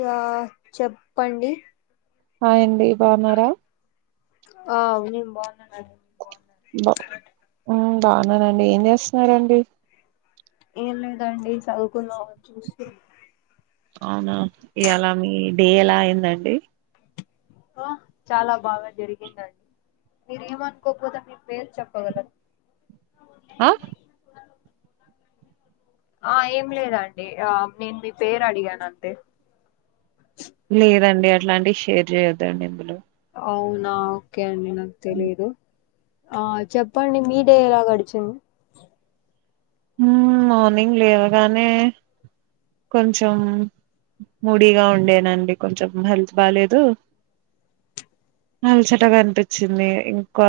Yeah చె ప్పండి hi అండి బాగున్నారా ఆ మ్ బాగున్నా మేడ్ బ ఉమ్ బాగున్నానండి ఏం చేస్తున్నారండి ఏం లేదండి చదువుకుందం అని చూస్తు అవునా ఇయాల మీ డే ఎలా అయిందండి ఆ చాలా బాగా జరిగిందండి మీరు ఏమనుకోపోతే మీ పేరు చెప్పగల అ ఆ ఏం లేదండి ఆ నేను మీ పేరు అడిగాను అంతే లేదండీ అట్లాంటివి షేర్ చేయొద్దండి ఇందులో అవునా కే అండి నాకు తెలీదు ఆ చెప్పండి మీ డే ఎలా గడిచింది ఆ మార్నింగ్ లేవగానే కొంచెం మూడీగా ఉండేనండి కొంచెం హెల్త్ బాలేదు అలసటగా అనిపించింది ఇంకా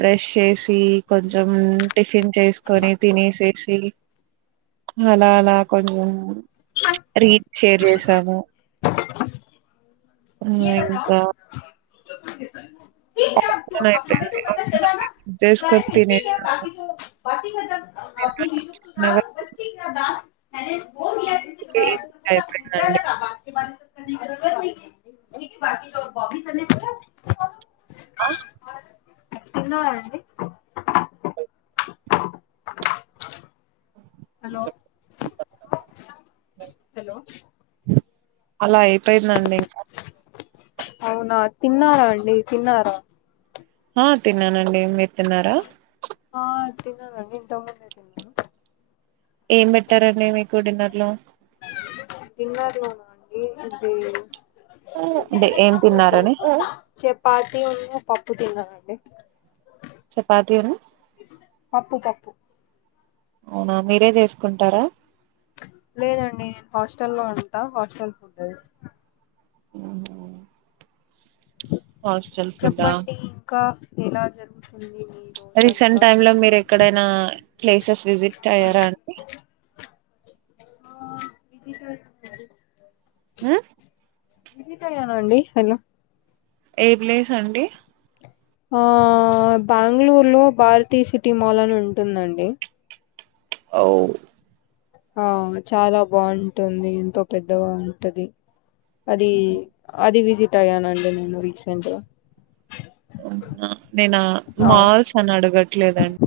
బ్రష్ చేసి కొంచెం టిఫ ఫిన్ చేసుకొని తినేసే సి అలా అలా కొంచెం రీట్ షేర్ చేసాము ఆ ఇంకా [inaudible] పని అయిపోయింది. ఆఫ్టర్‌నూన్‌కి కుక్ చేసుకొని తినేసాను. తిన్నాక చిన్నగా [unintelligible] అ పో [unintelligible] [unintelligible] ండి [inaudible] [inaudible] ఆ తిన్నరండి హలో అలా అయి [unintelligible] ఎప్పుేనాంట అవునా తిన్నారా అండి తిన్నారా ఆ తిన్నానండి మీర్ తిన్నారా ఆ తిన్నాను అండి నేను తొమ్మిదికే తిన్నా ఏం పెట్టారండి మీకు డిన్నర్ లో డిన్నర్లోన [unintelligible] అండి ఇది అంటే ఏం తిన్నారని చపాతి ఉన్ను పప్పు తిన్నానండి చపాతీ ను పప్పు పప్పు అవునా మీరే చేసుకుంటారా లేదండి నేను హాస్టల్లో ఉంటా హాస్టల్ ఫుడ్ అది ఆ చెప్పండి ఇంకా ఎలా జరుగుతుంది మీ రీసెంట్ రోజంతా టైమ్ లో మీరు ఎక్కడైనా ప్లేసెస్ విజిట్ అయ్యారా అండి. ఆ విధితో ఆయుండారు మ్మ్ విజిట్ అయ్యారా అండి హలో ఏ ప్లేస్ అండి ఆ బెంగళూరులో భారతీ సిటీ మాల్ అని ఉంటుందండి అవు ఆ చాలా బాగుంటుంది ఎంతో పెద్దగా ఉంటది. అది అది విసిట్ ట్ అయ్యానండి నేను రీసెంట్గా అవునా నేనా ఆ మాల్స్ అని అడగట్లేదండి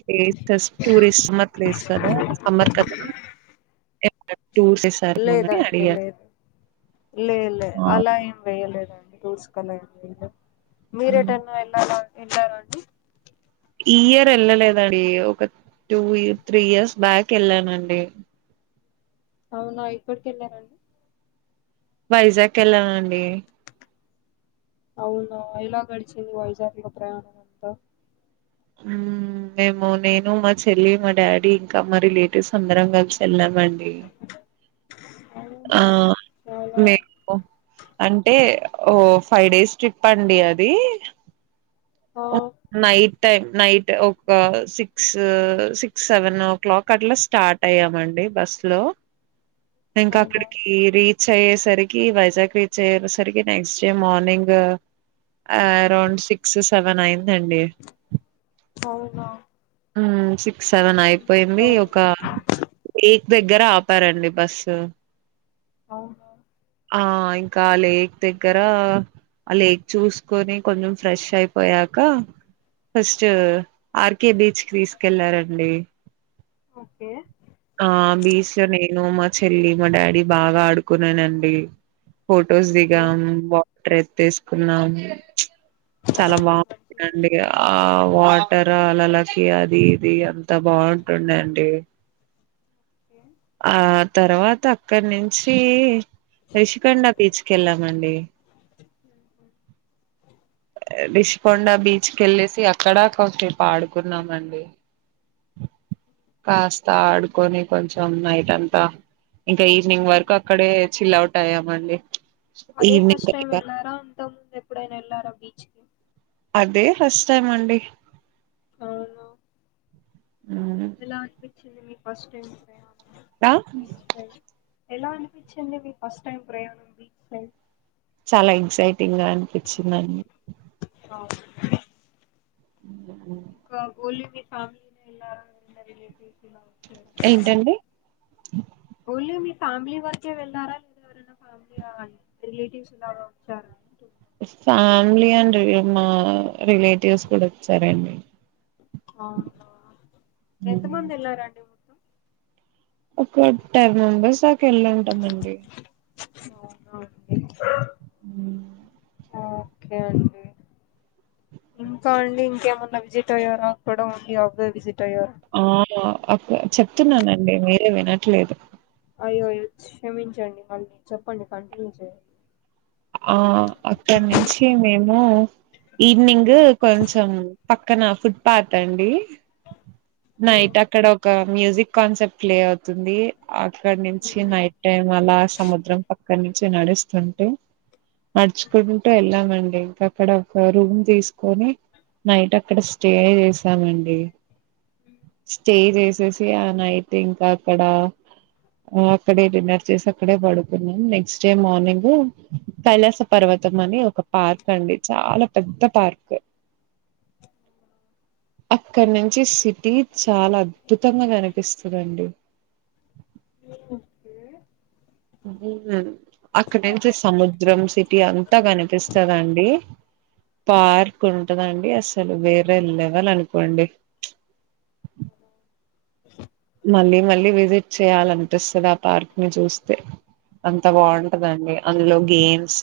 ప్లేసె టూరిస్ట్ సమర్ ప్లేస్ కదా సమ్మర్ కదా టూర్స్ వేసారు అని లేదండి అడిగారు లేదు లే లే అలా ఏం వేయలేదండి తీసుకోలేదండి నేను మీరేటన్న వెళ్ళారా ఎంటార అండి ఈ ఇయర్ వెళ్ళలేదండి ఒక టూ ఇ త్రీ ఇయర్స్ బ్యాక్ వెళ్ళానండి అవునా ఎక్కడికి వెళ్ళారండి వైజాగ్ వెళ్లానండి అవును ఎలా గడిచింది వైజాగ్ లో ప్రయాణం అంతా మేము నేను మా చెల్లి మా డాడీ ఇంకా మా రిలేటివ్స్ అందరం కలిసి వెళ్ళామండి ఆ అవునా చాలా మీరు అంటే ఓ ఫైవ్ డేస్ ట్రిప్ అండి అది ఆ ఓ నైట్ టైం నైట్ ఒక six six seven o'clock అట్లా స్టార్ట్ అయ్యామండి బస్ లో ఇంకా అవునా అక్కడికి రీత్ చ్ అయ్యేసరికి వైజాగ్ రీచ్ అయేసరికి next day morning around six స్ సెవెన్ అయ్యిందండి అవునా ఆ సిక్ సెవెన్ అయిపోయింది ఒక ఎయిట్ దగ్గర ఆపారండి బస్సు అవును ఆ ఇంకా లేక్ దగ్గర ఆ లేక్ చూస్ కొని కొంచెం ఫ్రెష్ అయిపోయాక కా ఫస్ట్ ఆర్కే బీచ్ కి తీసుకెళ్లారండి ఓకే ఆ బీచ్ లో నేను మా చెల్లి మా డాడీ బాగా ఆడుకున్నానండి ఫోటోస్ ఏ దిగామ్ బా ట్రేక్ తీసుకున్నామ్ చాలా బాగుంటందండి ఆ వాటర్ అలాలసి అది ఇది అంత బాఉంటుండే అండి ఓకే ఆ తర్వాత అక్కడి నుంచి రిషికొండ బీచ్కి వెళ్ళామండి. రిష్ికొండ బీచ్ క వెళ్ళేసి అక్కడసేపు ఆడుకున్నామండి కాస్త ఆడుకొని కొంచెం నైట్ అంతా ఇంకా ఈవినింగ్ వరకు అక్కడే చిల్ అవుట్ అయ్యామండి. అదే ఫస్ట్ ఈవినింగ్ టైమ్ వెళ్ళారా అంతకు ముందు ఎప్పుడైనా వెళ్ళారా బీచ్కి కి అదే ఫస్ట్ టైం అండి హ్మ్ ఎలాఅనిపిన్ చింది మీకు ఫస్ట్ టైం ఆ ఎలా అనిపించింది మీ ఫస్ట్ టైం ప్రయాణం బీచ్ సడ్ చాలా ఎక్సైటింగ్ గా అనిపించింది అండి. అవునా ఇంకా ఓన్లీ మీ ఫ్యామిలీ నే వెళ్లారా రిలేటివ్స్ ఇలా ఏంటండి ఓన్లీ మీ ఫ్యామిలీ వరకే వెళ్ళారా లేదా ఎవరైనా ఫ్యామిలీ రిలేటివ్స్ లాగా వచ్చారాటు. ఫ్యామిలీ అండి మా రిలేటివ్స్ కూడా వచ్చారంండి. అవునా ఎంత మంది వెళ్లారండి మొత్తం ఒక టెన్ మెంబెర్స్ దక వెళ్ళింటామండి. అవునా అండి. ఉ ఓకే అండి ఇంకా అండి ఇంకేమన్నా విజిట్ అయ్యారా అక్కడ ఉంది అవే విజిట్. అయ్యారా ఆ చెప్తున్నానండి మీర్ వినట్లేదు అయ్యయ్యో క్షమించండి మళ్లీ చెప్పండి కంటిన్యూ చేయండి. ఆ అక్కడి నుంచి మే ము ఈవినింగ్ కొంచెం పక్కన ఫుట్ పాత్ అండి. నైట్ అక్కడ ఒక మ్యూజిక్ కాన్సెప్ట్ ప్లే అవుతుంది ఆ క్కడ నుంచి నైట్ టైమ్ అలా సముద్రం పా కాడ్ నుంచి నడుస్తుంటే నడుచుకుంటూ వెళ్ళామండి ఇంకా అక్కడ ఒక రూమ్ తీసుకొని నైట్ అక్కడ స్టే చేసామండి. స్టే చేసేసి ఆ నైట్ ఇంకా అక్కడ అక్కడే డిన్నర్ చేసి అక్కడే పడుకున్నాం నెక్స్ట్ డే మార్నింగ్! కైలాస పర్వతం అని ఒక పార్క్ అండి చాలా పెద్ద పార్క్. అక్కడి నుంచి సిటీ చాలా అద్భుతంగా కనిపిస్తుంధండి. అక్కడ నుంచి సముద్రం సిటీ అంతా కనిపిస్తదండి. పార్క్ ఉంటదండి అసలు వేరే లెవల్ అనుకోండి. మళ్ళీ మళ్ళీ విజిట్ చేయాలనిపిస్తది ఆ పార్క్ ని చూస్తే అంత బాగుంటదండీ అందులో గేమ్స్,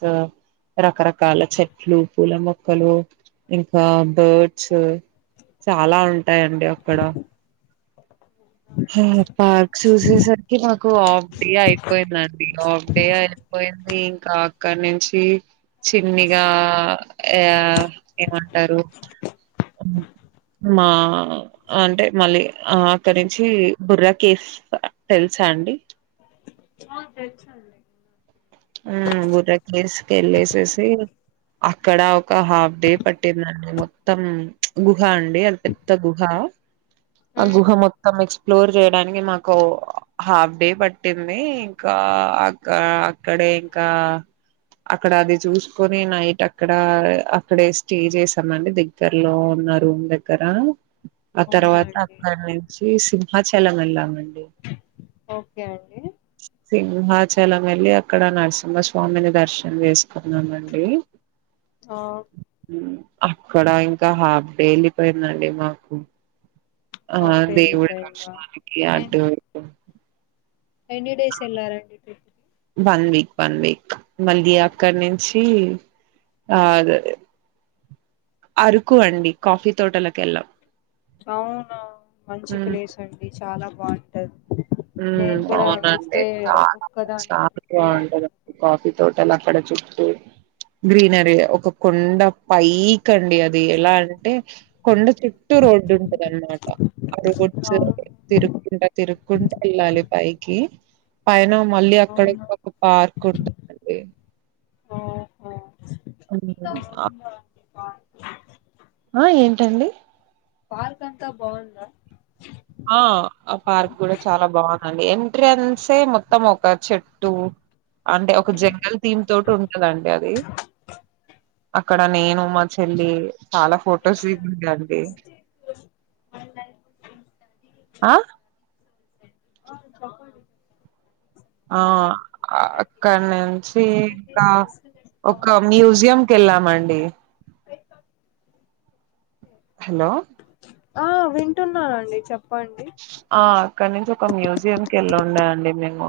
రకరకాల చెట్లు, పూల మొక్కలు, ఇంకా బర్డ్స్ చాలా ఉంటాయిండి అక్కడ. హా పార్క్స్ చూసేసరికి నాకు ఆఫ్ డే అయిపోయిందండి ఆఫ్ డే అయిపోయింది ఇంకా అక్కడి నుంచి చిన్నిగా ఏమంటారు మా అంటే మళ్ళీ అక్కడి చి బుర్ర కేస్ తెలుసా అండి అ తెల్ససండి హు బుర్ర కేస్ క వెళ్ళేసేసి అక్కడ ఒక హాఫ్ డే పట్టిందండి మొత్తం గుహ అండి అది పెద్ద గుహ ఆ గుహ మొత్తం ఎక్స్ప్లోర్ చేయడానికి మాకు హాఫ్ డే పట్టింది ఇంకా అక్క క్కడే ఇంకా అక్కడ అది చూసుకొని నైట్ అక్కడ అక్కడే స్టే చేసామండి దగ్గరలో ఉన్న రూమ్ దగ్గర ఆ అవునా తర్వాత అండి అక్కడి నుంచి సి అరుణాచలం వెళ్ళామండి ఓకే అండి. సింహాచలం వెళ్లి అక్కడ నరసింహస్వామిని దర్శనం చేసుకున్నామండి. ఓ అక్కడ ఇంకా హాఫ్ డే ఎల్లిపోయిందండి మాకు. ఆ అప్పుడే దేవుడి వెళ్ళిపోయిందా దర్షణానికి ఎన్ అటు ఇటు ఎన్ని డేస్ వెళ్లారండి ట్రిప్ కి వన్ వీక్ వన్ వీక్ మళ్లీ అక్కడినుంచి డి ఆర్ అరుకు అండి కాఫీ తోటలకి వెళ్ళం అవునవును మంచి ప్లేస్ అండి చాలా బాగుంటది నేను ఉమ్ కూడా అవునండి వెళ్తే చాలా అంటే ఒక్కదాన్నే చాలా ట్రిప్ వేయాలి బాగుంటదండి అనుకుంటున్నా కాఫీ తో టాలక్కాడ ట్టూ గ్రీనరీ ఒక కొండ పైకి అండి అది ఎలా అంటే కొండ చుట్టు రోడ్డు ఉండదన్నమాట ఆ రోడ్స్ అవును తిరుకుంట తిరుకుంట ాలి పైకి పైన మళ్ళీ అక్కడ అవును ఇంకొక పార్క్ ఉంటుందండి ఓహో అ బవ్ ఆ ఏంటండి పార్క్ అంతా బాగుంటదా అంటూ ఆ ఆ పార్క్ కూడా చాలా బాగుందండి ఎం రెన్సే ముొత్తం త్తం ఒక చెట్టు అంటే ఒక జంగల్ థీమ్ తోటి ఉండదండి అది అక్కడ నేను మా చెల్లి చాలా ఫొటోస్ దిగా అండి ఆ ఆ చెప్పండి. ఆ అక్కడి నుంచి ఆ ఒక మ్యూజియం కెళ్ళామండి పే హలో ఆ వింటున్నానండి చెప్ పండి అక్కడి నుంచి ఒక మ్యూజియం కి వెళ్ళాంలే అండి మేము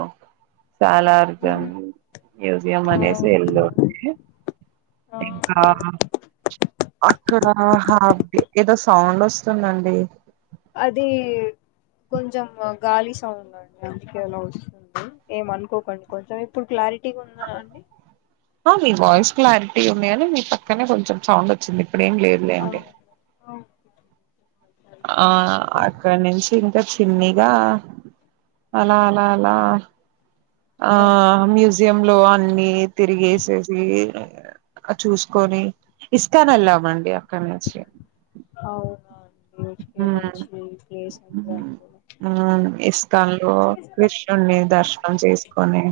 సాలార్జున్ ఉమ్, మ్యూజియం అనేసి అవును ఎల్లమండి ఆహా ఇంకా అక్కడ హాఫ్డే ఏదో సౌండ్ వస్ వస్తుందండి అది కొంచెం గాలి సౌండ్ అండి అందుకే అలా వస్తుంది ఏమ అనుకోకండి కొంచెం ఇప్పుడు క్లారిటీగా ఉంద అండి ఆ మీ వాయిస్ క్లారిటీ ఉన్నాయని మీ పక్కనే కొంచెం సౌండ్ వచ్చింది. ఇప్పుడు ఏం లేదులే అండి అవును ఆ అక్కడ అంతేనండి. నుంచి ఇంకా చిన్నిగా అలా అలా అలా ఆ గడిచిపోయినా మ్యూజియం ఉంటారు. లో అన్నీ తిరిగేసేసి చూసుకొని ఇస్కాన్ వెళ్ళామండి కన్విన్స్ చెయ్ అవునా అండి ఓకే మ్మ్ మంచి ప్లేస్ అండి అది కూడా మ్మ్ ఇస్కాన్ లో కృష్ణుని దర్శనం చేసుకొని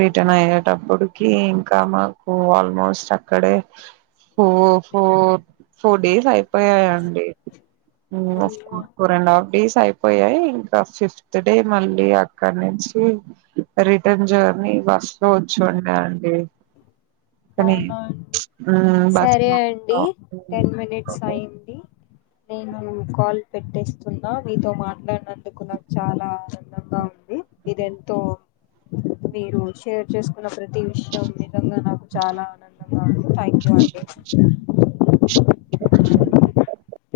రిటర్న్ అయ్యేటప్పుడు కే ఇంకా మాకు ఆల్మోస్ట్ అక్కడే ఫో ఫోర్ ఫోర్ డేస్ అయిపోయాయండి [inaudible] అవునా ఫోర్ అండ్ ఆఫ్ డేస్ అయిపోయాయి ఇంకా ఫిఫ్త్ డే మళ్ళీ అక్కడ నుంచి రిటర్న్ జర్నీ బస్ లో వచ్చిండ అండి కానీ అవునా అండి ఉమ్ బస్ సరే అండి టెన్ మినిట్స్ అయింది. నేను కాల్ పెట్టేస్తున్నా మీతో మాట్లాడినందుకు నాకు చాలా ఆనందంగా ఉంది మీది ఎంతో మీరు షేర్ చేసుకున్న ప్రతి విషయం నిజంగా నాక్ చాలా ఆనందంగా ఉంది థాంక్యూ అండి అ త కొంచెం [inaudible]